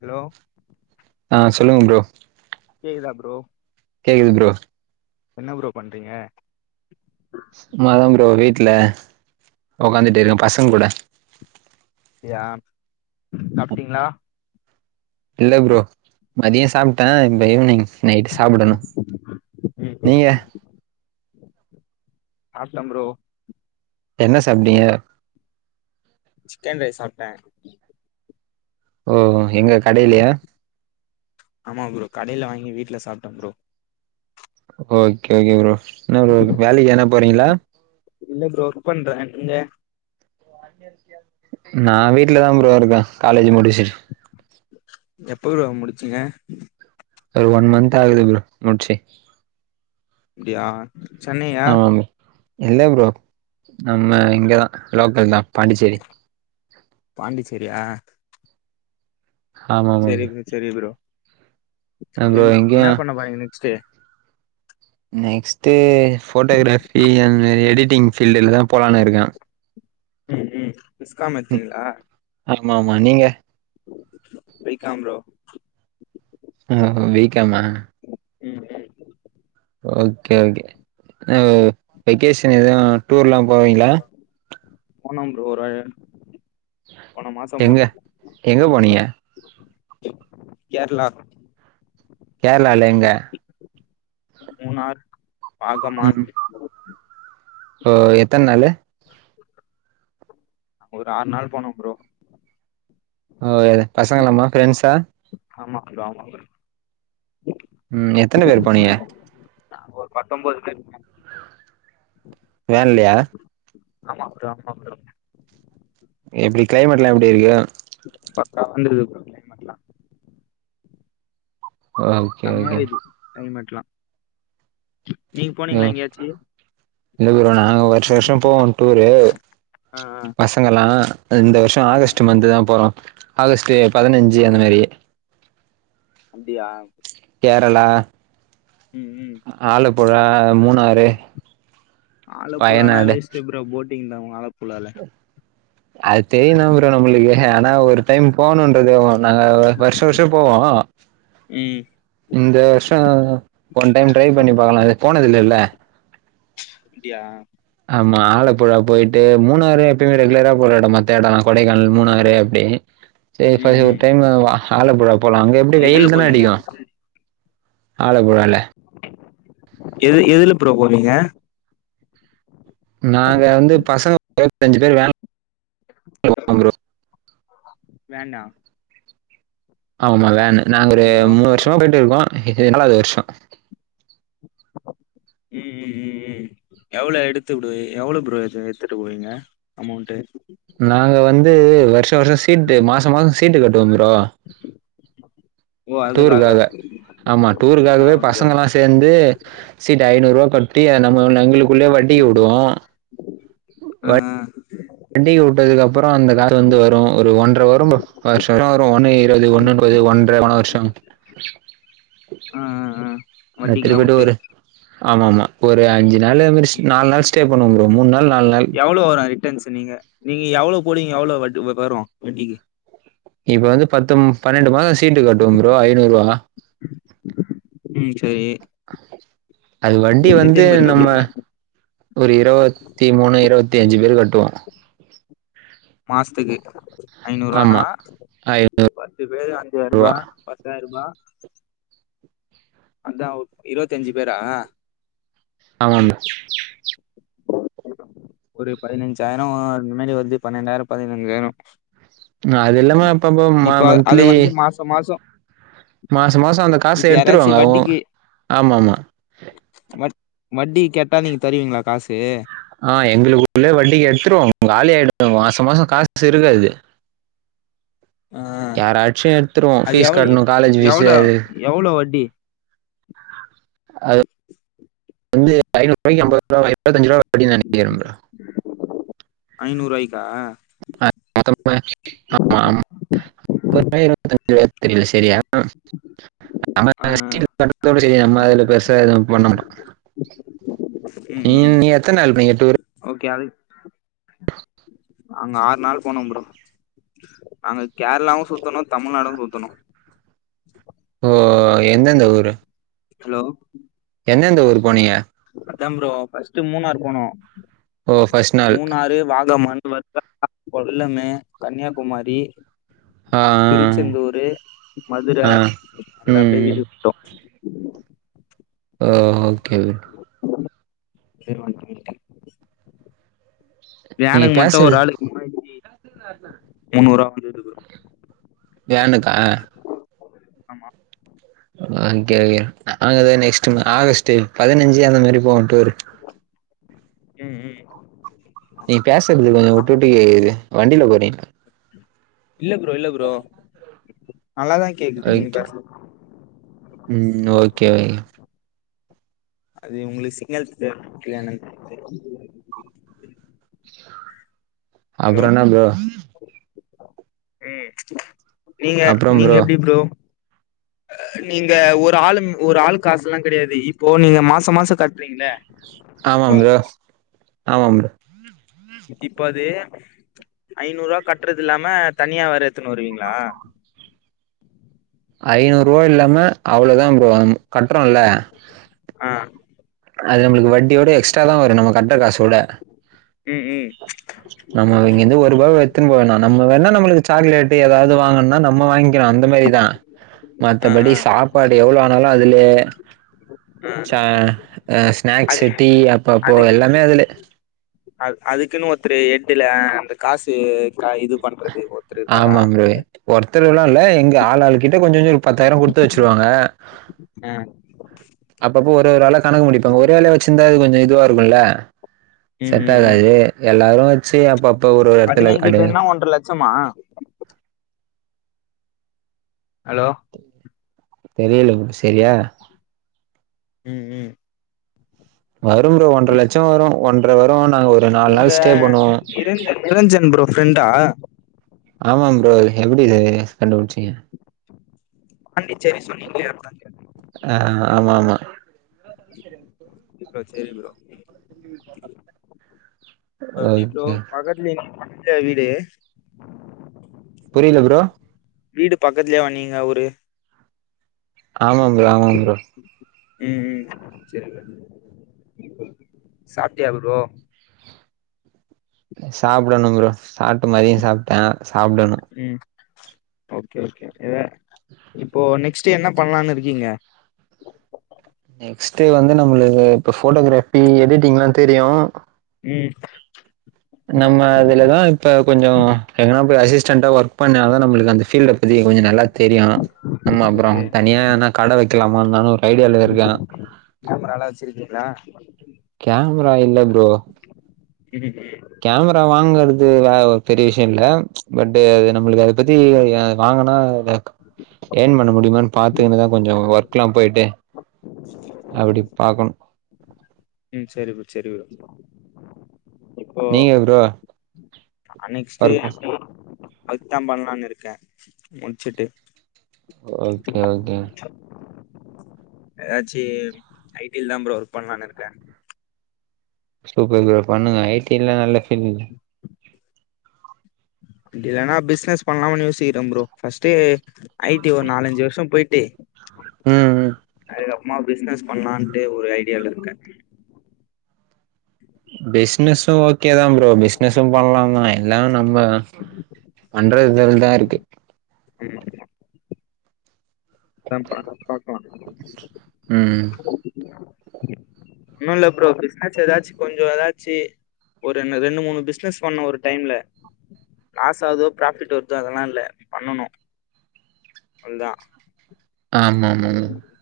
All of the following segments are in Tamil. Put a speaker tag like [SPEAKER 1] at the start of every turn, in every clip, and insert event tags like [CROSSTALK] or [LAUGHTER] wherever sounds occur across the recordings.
[SPEAKER 1] ஹலோ
[SPEAKER 2] ஆஹ் சொல்லுங்க ப்ரோ
[SPEAKER 1] கேக்குதா ப்ரோ
[SPEAKER 2] கேக்குது ப்ரோ
[SPEAKER 1] என்ன ப்ரோ பண்றீங்க
[SPEAKER 2] சும்மா தா ப்ரோ வீட்ல ஒக்காந்துட்டு இருக்க பசங் கூட
[SPEAKER 1] அப்டியா சாப்டீங்களா
[SPEAKER 2] இல்ல ப்ரோ மதிய சாப்ட்டே இந்த ஈவினிங்ஸ் நைட்டு சாப்டணு நீங்க
[SPEAKER 1] சாப்ட ப்ரோ
[SPEAKER 2] என்ன சாப்டிங்க
[SPEAKER 1] சிக்கன் ரைஸ் சாப்ட்ட
[SPEAKER 2] ஓஹோ எங்க கடைலேயா
[SPEAKER 1] ஆமா ப்ரோ கடைல வாங்கி வீட்ல சாப்ட்ட ப்ரோ
[SPEAKER 2] ஓகே ஓகே ப்ரோ என்னப்ரோ வேலைக்கி எதனா போறீங்ளா
[SPEAKER 1] இல்ல ப்ரோ ஒர்க் பண்றே நீங்க
[SPEAKER 2] [UNINTELLIGIBLE] நா வீட்லதா ப்ரோ இருக்க காலேஜ் முடிச்சிட்டு
[SPEAKER 1] எப்ப ப்ரோ முடிச்சீங்க
[SPEAKER 2] ஒரு ஒன் மந்த் ஆகுது ப்ரோ முட்சி
[SPEAKER 1] அப்டியா சென்னையா
[SPEAKER 2] ஆமாமா இல்ல ப்ரோ நம்ம இங்கதா லோக்கல் தா பாண்டிச்சேரி
[SPEAKER 1] பாண்டிச்சேரியா
[SPEAKER 2] ஆமா ஆமா
[SPEAKER 1] செரி ப்ரோ செரி ப்ரோ
[SPEAKER 2] ஆ ப்ரோ
[SPEAKER 1] என்
[SPEAKER 2] எங்கயு
[SPEAKER 1] ன்னா பண்ண போறீங்க நெக்ஸ்டு
[SPEAKER 2] நெக்ஸ்ட்டு ஃபோட்டோகிராஃபி அந்தமாரி எடிட்டிங் ஃபீல்டுல தா போலான் இருக்கே
[SPEAKER 1] ம் ம் பிஸ்காமத்தீங்ளா
[SPEAKER 2] ஆமா ஆமா நீங்க
[SPEAKER 1] பி காம் ப்ரோ
[SPEAKER 2] ஓஹோ பீ காமா
[SPEAKER 1] ம் ம்
[SPEAKER 2] ஓகே ஓகே வெக்கேஷன் எது டூர்லா போவீங்ளா
[SPEAKER 1] போனோ ப்ரோ ஒரு போன மாசம்
[SPEAKER 2] எங்க
[SPEAKER 1] போனோ
[SPEAKER 2] எங்க போனிங்க
[SPEAKER 1] கேர்ளா
[SPEAKER 2] கேர்ளால எங்க
[SPEAKER 1] மூணார் பாகமான்
[SPEAKER 2] ம் ஓ எத்தன்னாளு
[SPEAKER 1] ஒரு ஆறு நாள் போனோ ப்ரோ
[SPEAKER 2] ஓ பசங்களலாமா ஃபிரெண்ட்ஸா
[SPEAKER 1] ஆமா ப்ரோ ஆமா ப்ரோ
[SPEAKER 2] ம் எத்தன பேர் போனீங்க
[SPEAKER 1] நாங்க ஒரு பத்தொம்பது பேர் போனோ
[SPEAKER 2] வேன்லயா
[SPEAKER 1] ஆமா ப்ரோ ஆமா ப்ரோ
[SPEAKER 2] எப்டி கிளைமேட்ல்லா எப்டி இருக்கு
[SPEAKER 1] பக்காவா இருந்துது ப்ரோ கிளைமேட்லா
[SPEAKER 2] ஓகே
[SPEAKER 1] செம்மயா
[SPEAKER 2] ஓகே
[SPEAKER 1] இருகுது கிளைமேட் லா நீங் போனீங்ளா
[SPEAKER 2] ஓ
[SPEAKER 1] எங்கயாச்சி
[SPEAKER 2] இல்ல ப்ரோ நாங்க வருஷா வருஷம் போவோ டூரு
[SPEAKER 1] ஆ ஆ
[SPEAKER 2] நாங்களா இந்த வருஷொ
[SPEAKER 1] ஆ
[SPEAKER 2] ஆகஸ்ட் மந்த் தா போறோ ஆகஸ்ட்டு பதினஞ்சு அந்த மேரி
[SPEAKER 1] அப்டியா
[SPEAKER 2] கேரளா
[SPEAKER 1] ம் ம்
[SPEAKER 2] ஆலப்புழா மூணாரு
[SPEAKER 1] ஆலப்புழாலா வேஸ்டு ப்ரோ போட்டிங் தா ஆலப்புழால
[SPEAKER 2] அது தெரியுந்தா ப்ரோ நம்மளுக்கு ஆனா ஒரு டைம் போகணுன்றத நாங்க வருஷா வருஷோ போவோ
[SPEAKER 1] ம்
[SPEAKER 2] இந்த வருஷம் ஒன் டைம் ட்ரை பண்ணி பாக்கலா போனது இல்லல
[SPEAKER 1] அப்டியா
[SPEAKER 2] ஆமா ஆலப்புழா போயிட்டு மூணாறு எப்பயுமே ரெகுலரா போற எடம் மத்த எடொ கொடைக்கானல்லா மூணாறு அப்டி சரி ஃபை
[SPEAKER 1] ம்
[SPEAKER 2] ஒரு
[SPEAKER 1] ம்
[SPEAKER 2] டைமு ஆலப்புழா போலா அங்க எப்டி
[SPEAKER 1] எதுல
[SPEAKER 2] வெய்யில் தான
[SPEAKER 1] போவீங்க
[SPEAKER 2] அடிக்கு ஆழப்புழால
[SPEAKER 1] எது எதுல ப்ரோ போவீங்க
[SPEAKER 2] நாங்க வந்து பசங்க இரவத்தி அஞ்சு பேரு வேன் போவ ப்ரோ
[SPEAKER 1] வேன்னா
[SPEAKER 2] ஆமா வேன்னு நாங்க ஒரு
[SPEAKER 1] ஹலோ
[SPEAKER 2] மூணு வர்ஷமா போயிட்டுருக்கோ இது நாலாவது வர்ஷோ
[SPEAKER 1] ம் ம் ம் ம் எவ்ளோ எடுத்துபுடு எவ்ளோ ப்ரோ எத்து எடுத்துட்டு போவீங்க அமௌண்ட்டு
[SPEAKER 2] நாங்க வந்து வர்ஷ வர்ஷ சீட்டு மாச மாச சீட்டு கட்டுவ ப்ரோ
[SPEAKER 1] ஓ அதுக்காக
[SPEAKER 2] டூருக்காக ஆமா
[SPEAKER 1] ஆ
[SPEAKER 2] டூருக்காகவே
[SPEAKER 1] ஓகே
[SPEAKER 2] பசங்களா
[SPEAKER 1] ஆ
[SPEAKER 2] சேந்து சீட்டு ஐநூறு ரூபா கட்டி அது நம்ம எங்களுக்குள்ளே வட்டிக்கிவுடுவோ
[SPEAKER 1] ம் ம்
[SPEAKER 2] வட்டிக்கு விட்டதுக்கு அப்றோ அந்த காசு வந்து வரு ஒரு ஒன்ற வரு ப்ரோ வர்ஷ வரு ஒன்னு இருவது ஒன்னு முப்பது ஒன்றரை போன வர்ஷ [INAUDIBLE]
[SPEAKER 1] ஆ ஆ ஆ
[SPEAKER 2] எத்துட்டு
[SPEAKER 1] வட்டிக்கெல்லா
[SPEAKER 2] போய்ட்டு
[SPEAKER 1] வுட்டு
[SPEAKER 2] ஒரு ஆமா ஆமா ஒரு அஞ்சு நாள் [UNINTELLIGIBLE] நாலு நாள் ஸ்டே பண்ணோ ப்ரோ மூண் நா
[SPEAKER 1] எவ்ளோ வரு ரிட்டர்ன்ஸ் நீங்க நீங்க எவ்ளோ போடுவிங்க எவ்ளோ வட் வரு வட்டிக்கி
[SPEAKER 2] இப்ப வந்து பத்து பன்னெண்டு மாச சீட்டு கட்டுவோ ப்ரோ ஐநூருவா
[SPEAKER 1] ம் செரி
[SPEAKER 2] அது வட்டி வந்து நம்ம
[SPEAKER 1] கட்டுவீங்க
[SPEAKER 2] ஒரு இரவத்தி மூணு இரவத்தி அஞ்சு பேரு கட்டுவோ
[SPEAKER 1] மாசத்துக்கு ஐநூருவான்னா
[SPEAKER 2] ஆமா.
[SPEAKER 1] பத்து பேரு
[SPEAKER 2] ரூ.
[SPEAKER 1] அஞ்சாருபா பத்தாயிர் ருபா அதா இரவத்தஞ்சு பேரா
[SPEAKER 2] ஆமா ப்ரோ
[SPEAKER 1] ஒரு பதினஞ்சாயிர அந்தமாறி வந்து பன்னெண்டாயிர [UNINTELLIGIBLE] வேணு
[SPEAKER 2] அது இல்லாம அப்பப்ப ம
[SPEAKER 1] அத
[SPEAKER 2] மந்த்லி
[SPEAKER 1] [UNINTELLIGIBLE] மாசோ
[SPEAKER 2] மாச மாச அந்த காச
[SPEAKER 1] இப்ப யாராச்சு
[SPEAKER 2] எடுத்துருவாங்க அவுங்
[SPEAKER 1] வட்டிக்கு
[SPEAKER 2] ஆமா ஆமா
[SPEAKER 1] வட் வட்டிக்கு கெட்டா நீங்க தருவீங்களா காசு
[SPEAKER 2] ஆ எங்களுக்குள்ளவே வட்டிக்கு எடுத்துருவோ காலி ஆயிடு மாச மாச காசு இருக்காது
[SPEAKER 1] ஆ
[SPEAKER 2] யாராச்சு எடுத்துருவோ
[SPEAKER 1] அது
[SPEAKER 2] ஃபீஸ்
[SPEAKER 1] எவ்
[SPEAKER 2] கட்டணு காலேஜ்ஜீ பீஸ்சு
[SPEAKER 1] எவ்ளோ
[SPEAKER 2] அது
[SPEAKER 1] எவ்ளோ வட்டி
[SPEAKER 2] அது வந்து ஐநூறு ரூபாய்க்கு அம்பது ரூபா எம்பத்தி அஞ்சு ரூபா வட்டின்னு நெனைக்கிறே ப்ரோ
[SPEAKER 1] ஐநூருவாய்க்கா
[SPEAKER 2] [INAUDIBLE] தெரியில செரியா அ
[SPEAKER 1] ஆ
[SPEAKER 2] நம்ம சீட்டு கட்டறதோட செரி நம்ம அதுல பெருசா எது பண்ண மாட்டோ ம் நீங்க எத்தன நாள் போனீங்க டூரு
[SPEAKER 1] ஓகே அது நாங்க ஆறு நாள் போனோ ப்ரோ நாங்க கேரளாவு சுத்தணு தமிழ்நாடு சுத்துனோ
[SPEAKER 2] ஓ எந்தெந்த ஊரு
[SPEAKER 1] ஹலோ
[SPEAKER 2] எந்தெந்த ஊரு போனீங்க
[SPEAKER 1] அதான ப்ரோ ஃபர்ஸ்ட் மூணாரு போனோ
[SPEAKER 2] ஓ! ஃபர்ஸ்ட் நாள்.
[SPEAKER 1] மூணாறு வாகமான் வர் [INAUDIBLE] கொல்லம்மு கன்னியாகுமாரி
[SPEAKER 2] ஆ,
[SPEAKER 1] திருச்செந்தூரு மதுர
[SPEAKER 2] ஆ, ஆ. ம்.
[SPEAKER 1] நல்லப்படியா
[SPEAKER 2] ம்.
[SPEAKER 1] வீட்டுக்கு வன்டோ
[SPEAKER 2] ஒ ஓகே பிரதர்
[SPEAKER 1] [INAUDIBLE]
[SPEAKER 2] நீங்க
[SPEAKER 1] வேனுக்கு மட்டு ஒரு
[SPEAKER 2] பேசுறது
[SPEAKER 1] ஆளுக்கு மூவாயிரத்தி
[SPEAKER 2] [UNINTELLIGIBLE]
[SPEAKER 1] முன்னூர்வா வந்துது ப்ரோ
[SPEAKER 2] வேனுக்கா
[SPEAKER 1] ஆமா
[SPEAKER 2] ஒகே ஒகே நாங்கதா நெக்ஸ்ட்டு ஆகஸ்ட் பதினஞ்சு அந்த மாரி போவோ டூரு
[SPEAKER 1] ம் ம்
[SPEAKER 2] நீ பேசறது கொஞ்சோ
[SPEAKER 1] ஆமா
[SPEAKER 2] வுட்டுவுட்டு கேக்குது வண்டில போறீங்
[SPEAKER 1] இல்ல ப்ரோ இல்ல ப்ரோ நல்லாதா கேக்குது நீங்க
[SPEAKER 2] ஓகே
[SPEAKER 1] பேசறது
[SPEAKER 2] ம் ஓகே ஓகே
[SPEAKER 1] அது உங்களுக்கு சிக்னல் சரியா கெடைகலயான்னு தெரி ஹலோ
[SPEAKER 2] அப்றோ என்னா ப்ரோ
[SPEAKER 1] ம் இல்ல நீங்க எப்டி ப்ரோ நீங்க ஒரு ஆளு ஒரு ஆள் காசுலா கெடையாது இப்போ நீங்க மாசோ மாச கட்றீங்ள
[SPEAKER 2] ஆமா ப்ரோ ஆமா ப்ரோ
[SPEAKER 1] இப்ப அது ஐநூர்வா கட்றதுயில்லாம தனியா வேற எத்துன்னு வருவீங்ளா
[SPEAKER 2] ஐநூற்வா இல்லாம அவ்ளோதா ப்ரோ கட்றோல்ல
[SPEAKER 1] ஆ
[SPEAKER 2] அது நம்ளுக்கு வட்டியோட எக்ஸ்ட்ரா தா வரு நம்ப கட்ற காச உட
[SPEAKER 1] ம் ம்
[SPEAKER 2] நம்ம இங்கருந்து ஒருவாவ எத்துன்னு போ வேணா நம்ம வேணா நம்ளுக் சாக்லேட்டு எதாது வாங்கணுனா நம்ம வாங்கிளா அந்த மாரிதா
[SPEAKER 1] ஆ
[SPEAKER 2] மத்தபடி
[SPEAKER 1] ஆ
[SPEAKER 2] சாப்பாடு எவ்ளோ ஆனாலு அதுலே
[SPEAKER 1] ஆ
[SPEAKER 2] ச அ
[SPEAKER 1] அது
[SPEAKER 2] ஸ்நாக்ஸ்சு டீ அப்பப்போ
[SPEAKER 1] அதுக்கு
[SPEAKER 2] எல்லாமே அதுலே
[SPEAKER 1] அ அதுக்குன்னு ஒருத்தரு எட்டுல அந்த காசு க இது பண்றது ஒருத்தர் இருக்காரா
[SPEAKER 2] ஒருத்தருலா இல்ல எங்க ஆள் ஆள்கிட்ட கொஞ்ச கொஞ்ச ஒரு பத்தாயிர்வா குடுத்து வச்சிருவாங்க
[SPEAKER 1] ஆ
[SPEAKER 2] அப்பப்ப ஒரு ஒரு ஆளா கணக்கு முடிப்பாங்க ஒரே ஆளே வெச்சிருந்தா அது கொஞ்ச இதுவா ருக்குல்ல
[SPEAKER 1] ம் ம் ம்
[SPEAKER 2] செட்டாகாது எல்லாரு வச்சு அப்பப்ப ஒரு ஒரு எடத்துல [INAUDIBLE]
[SPEAKER 1] ஒன்ற லட்சமா ஹலோ
[SPEAKER 2] தெரியல சரியா
[SPEAKER 1] ம் ம்
[SPEAKER 2] வரு ப்ரோ ஒன்ற லட்ச வரு ஒன்ற வரு நா ஒரு நாலு
[SPEAKER 1] நீங்க
[SPEAKER 2] நாள் ஸ்டே பண்ணுவ
[SPEAKER 1] நிரஞ்சன் நிரஞ்சன் ப்ரோ ஃப்ரெண்டா
[SPEAKER 2] ஆமா ப்ரோ எப்டி தெரியு கண்டுபுடிச்சிங்க
[SPEAKER 1] பாண்டிச்சேரி சொன்னிங்களே அதா கேட்ட
[SPEAKER 2] ஆ ஆமா ஆமா
[SPEAKER 1] ப்ப சேரி ப்ரோ பப்ஜி ப்ரோ
[SPEAKER 2] ஓகே.
[SPEAKER 1] பக்கத்துலே [UNINTELLIGIBLE] எங்க வீடு
[SPEAKER 2] புரில ப்ரோ
[SPEAKER 1] வீடு பக்கத்துலே வா நீங்க அவுரு
[SPEAKER 2] ஆமா ப்ரோ ஆமா ப்ரோ
[SPEAKER 1] ம் ம் சேரி ப்ரோ சாப்டியா ப்ரோ
[SPEAKER 2] சாப்டணு ப்ரோ சாப்ட்டு மதியோ சாப்டே சாப்டணு
[SPEAKER 1] ம் ஓகே ஓகே என்ன இப்போ நெக்ஸ்டு என்ன பண்லான்னு இருக்கீங்க
[SPEAKER 2] நெக்ஸ்டு வந்து நம்ளுக்கு இப்போ ஃபோட்டோ கிராஃபி எடிட்டிங்லா தெரியு
[SPEAKER 1] ம்
[SPEAKER 2] நம்ம அதுலதா இப்ப கொஞ்சோ எங்கனா போய் அசிஸ்டன்டா ஒர்க் பண்ண தா நம்ளுக்கு அந்த ஃபீல்டு இப்பதிக்கு கொஞ்சோ நல்லா தெரியு நம்ம அப்றோ
[SPEAKER 1] ஓகே
[SPEAKER 2] தனியா எதனா கட வெக்கலாமாருந்தாலு ஐடியாலா இருக்கே
[SPEAKER 1] கேமராலா வச்சிருக்கீங்களா
[SPEAKER 2] கேமரா இல்ல ப்ரோ
[SPEAKER 1] இருக்கு
[SPEAKER 2] கேமரா வாங்கற்து வ ஒரு பெரிய விஷ்யோ இல்ல பட்டு நம்மளுக்கு அத பத்தி அ வாங்குனா ஏர்ன் பண்ண முடிமான் பாத்துக்குனுதா கொஞ்சொ ஒர்க்லா போய்ட்டு அப்டி பாக்ணு
[SPEAKER 1] ம் சேரி ப்ரோ சேரி ப்ரோ இப்போ
[SPEAKER 2] நீங்க ப்ரோ
[SPEAKER 1] அ நெக்ஸ்டு
[SPEAKER 2] ஒர்க்
[SPEAKER 1] எப்டி அதுக்கு தாபண்லான் இருக்கே முட்ச்சுட்டு
[SPEAKER 2] ஓகே ஓகே
[SPEAKER 1] எதாச்சு ஐ டி ல தா ப்ரோ ஒர்க் பண்ணலான் இருக்கே
[SPEAKER 2] சூப்பர் ப்ரோ பண்ணுங்க ஐ டி ல நல்ல ஃபீல்
[SPEAKER 1] இல்லனா பிஸினஸ் பண்ணலாமான் யோசிக்கிறே ப்ரோ ஃபர்ஸ்டு ஐ டி ஒர் நாலஞ்சு வர்ஷோ போய்ட்டு
[SPEAKER 2] ம் ம்
[SPEAKER 1] அதுக்கப்றமா பிசினஸ் பண்லான்ட்டு ஒரு ஐடியாலருக்கே
[SPEAKER 2] பிசினஸ்சு ஓகே தா ப்ரோ பிசினஸ்சு பண்லா தா எல்லாமே நம்ப பண்ற இதுல தாருக்கு
[SPEAKER 1] ம் தா பாக் பாக்லா
[SPEAKER 2] ம்
[SPEAKER 1] ஒண்ணுல்ல ப்ரோ பிசினஸ் எதாச் கொஞ்சொ எதாச்சு ஒரு என்ன ரெண்டு மூணு பிசினஸ் பண்ணோ ஒரு டைம்ல லாஸ் ஆகுதோ ப்ராஃபிட் வருதோ அதெல்லா இல்ல பண்ணணு அவ்ள் தா
[SPEAKER 2] ஆமாமாம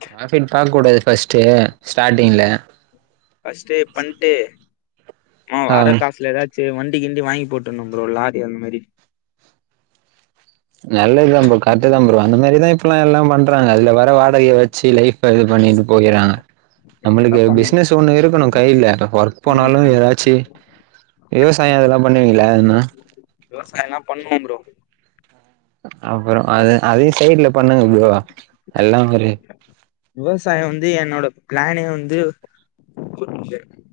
[SPEAKER 2] ப்ராஃபிட் பாக் கூடாது ஃபஸ்ட்டு ஸ்டார்ட்டிங்கில
[SPEAKER 1] ஃபஸ்டு பண்ட்டு ம்மா
[SPEAKER 2] ஆ
[SPEAKER 1] வார காசுல எதா ச்சு வண்டி கிண்டி வாய்ன் போட்ர்ணு ப்ரோ லாரி அந் மாரி
[SPEAKER 2] நல்லதுதா ப்ரோ கர்ட்டு தா ப்ரோ அந்த மாரிதா இப்பெல்லா எல்லா பண்றாங்க அதுல வர வாடகய வச்சு லைஃப் ப இது பண்ணிட்டு போயிறாங்க
[SPEAKER 1] அதா
[SPEAKER 2] நம்ளுக்கு
[SPEAKER 1] பண்ணு
[SPEAKER 2] பிசினஸ் ஒண்ணு இருக்கணு கைல ப்ப ஒர்க்
[SPEAKER 1] ம்
[SPEAKER 2] போனாலு
[SPEAKER 1] ஆமா
[SPEAKER 2] எதாச்சி விவசாயோ அதல்லா பண்ணுவீங்ளா என்னா
[SPEAKER 1] விவசாயலா பண்ணுவோ ப்ரோ
[SPEAKER 2] அப்றோஅது அதயு சைட்ல பண்ணுங்க ப்ரோ எல்லா ஒரு
[SPEAKER 1] விவசாயோ வந்து என்னோட ப்ளானே வந்து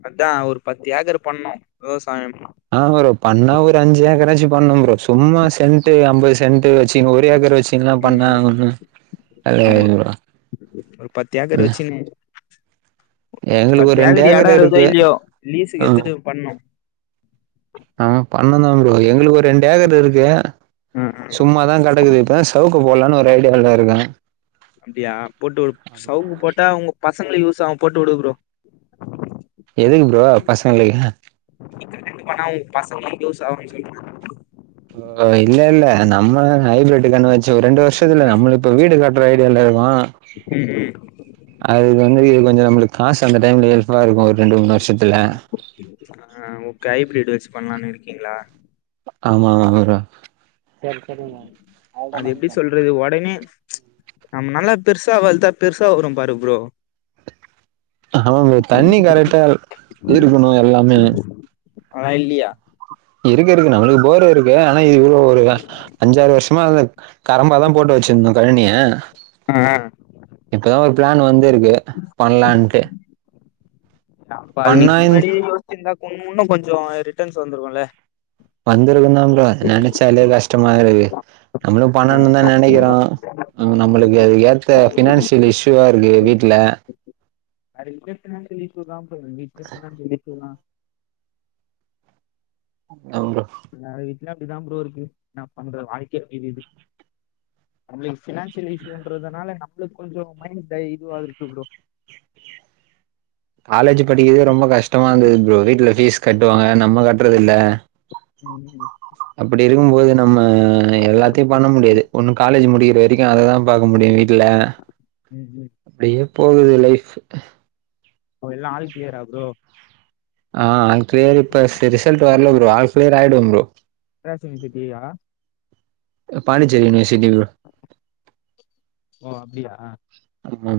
[SPEAKER 1] அதா ஒரு பத்து ஏக்கர் பண்ணு விவசாயம்
[SPEAKER 2] ஆ ப்ரோ பண்ணா ஒரு அஞ்சு ஏக்கராச்சு பண்ணு ப்ரோ சும்மா சென்ட்டு அம்பது சென்ட்டு வச்சுனு ஒரு ஏக்கர் வச் டின்லா பண்ணா
[SPEAKER 1] ம்
[SPEAKER 2] ஒண்ணு வேலக்கி
[SPEAKER 1] ஆமா
[SPEAKER 2] ஆகாது ப்ரோ
[SPEAKER 1] ஒரு பத்து ஏக்கர்
[SPEAKER 2] ம்
[SPEAKER 1] வச்சுனு
[SPEAKER 2] எங்களுக்கு ஒரு
[SPEAKER 1] பத்து
[SPEAKER 2] ரெண்டு
[SPEAKER 1] ஏக்கரு எடோ
[SPEAKER 2] ஏக்கர் இருக்கு
[SPEAKER 1] இருக்குதோ இல்லியோ
[SPEAKER 2] ஆ
[SPEAKER 1] லீஸுக்கு எட்த்துட்டு பண்ணு
[SPEAKER 2] ஆ பண்ணுந்தா ப்ரோ எங்ளுக்கு ஒரு ரெண்டேக்கர் இருக்கு
[SPEAKER 1] ஆ ஆ
[SPEAKER 2] சும்மாதா கடக்குது இப்ப சவுக்கு போட்லான் ஒரு ஐடியாலருக்கே
[SPEAKER 1] அப்டியா போட்டு சவுக்கு போட்டா ஒங்க பசங்களுக்கு யூஸாகு போட்டுடு ப்ரோ
[SPEAKER 2] எதுக்கு ப்ரோ பசங்களுக்கு
[SPEAKER 1] [UNINTELLIGIBLE] பண்ணா‌ ஒ பசங்ளுக்கு யூஸ் ஆகுன் சொல்றே
[SPEAKER 2] ஓ இல்லெல்ல நம்ம ஹைபிரட்டு கன்னு வச்சு ஒர் ரெண்டு வர்ஷத்துல நம்ளு இப்ப வீடு கட்ற ஐடியாலருக்கோ
[SPEAKER 1] வீடு
[SPEAKER 2] அதுக் தகுந்த மாரி கொஞ்சொ நம்ளுக்கு காசு அந்த டைம்ல எல்பாருக்கு ஒரு ரெண்டு மூணு வர்ஷத்துல
[SPEAKER 1] ஆ ஓகே ஹைபிரிட் யூஸ் பண்லான் இருக்கீங்ளா?
[SPEAKER 2] ஆமாங்க ப்ரோ
[SPEAKER 1] இது ஒடனே நம்நல்லா பெர்சா வள்த்தா பெர்சா வருபாரு ப்ரோ
[SPEAKER 2] ஆமா ப்ரோ தண்ணி கரெக்டா இருக்கணு எல்லாமே
[SPEAKER 1] அல்லா இல்லியா
[SPEAKER 2] இருக்கு இருக்கு நம்ளுக்கு போர் இருக்கு ஆனா இது இவ்ளோ ஒரு க அஞ்சாறு வர்ஷமா அது கரம்பாதா போட்டு வச்சிருந்தோ கழனிய
[SPEAKER 1] ஆ
[SPEAKER 2] இப்பதா ஒரு பிளான் வந்திருக்கு பண்லான்ட்டு
[SPEAKER 1] அப்ப அது நீங்க
[SPEAKER 2] பண்ணா
[SPEAKER 1] முன்னாடியே யோஸ்ச்சிருந்தா இன்னு கொஞ்ச ரிட்டர்ன்ஸ் வந்துருக்குல
[SPEAKER 2] வந்திருக்குந்தா ப்ரோ நெனச்சாலே கஷ்டமா இருக்கு நம்ளு பண்ணனு தா நெனைக்கிறோ ம் நம்மளுக்கு அதுக்கேத்த ஃபினான்ஷியல் இஷ்யூவா இருக்கு வீட்ல
[SPEAKER 1] அட இங்க ஃபினான்ஷியல் இஷ்யுதா சார் [UNINTELLIGIBLE]
[SPEAKER 2] அவ்ங்க
[SPEAKER 1] எல்லாரு வீட்லயு அப்டிதா ப்ரோ இருக்கு என்ன பண்றது வாழ்க்கையே அப்டிருக்குது நம்மளுக்கு ஃபினான்ஷியல் இஷ்யூன்றதுனால நம்மளுக்கு கொஞ்ச மைண்ட் இந்த இதுவாருக்கு ப்ரோ
[SPEAKER 2] காலேஜு படிக்கிறதே ரொம்ப கஷ்டமா இருந்தது ப்ரோ வீட்ல ஃபீஸ் கட்டுவாங்க நம்ம கட்றதில்ல
[SPEAKER 1] ம்
[SPEAKER 2] அப்டி இருக்கும்போது நம்ம எல்லாத்தையு பண்ண முடியாது ஒன்னு காலேஜு முடிக்கிற வரைக்கு அததா பாக்க முடியு வீட் ட்ல
[SPEAKER 1] ம்
[SPEAKER 2] அப்டியே போகுது லைஃபு
[SPEAKER 1] ப்ரோ எல்லா ஆல் க்ளியரா ப்ரோ
[SPEAKER 2] ஆ ஆல் கிளியர் இப்ப செ ரிசெல்ட் வர்ல ப்ரோ ஆள் கிளியர் ஆயிடுவ ப்ரோ
[SPEAKER 1] ரேஸ் யுனிவர்சிட்டீயா
[SPEAKER 2] அ பாண்டிச்சேரி யூனிவர்சிட்டி ப்ரோ
[SPEAKER 1] ஓ அப்டியா
[SPEAKER 2] [UNINTELLIGIBLE] மம்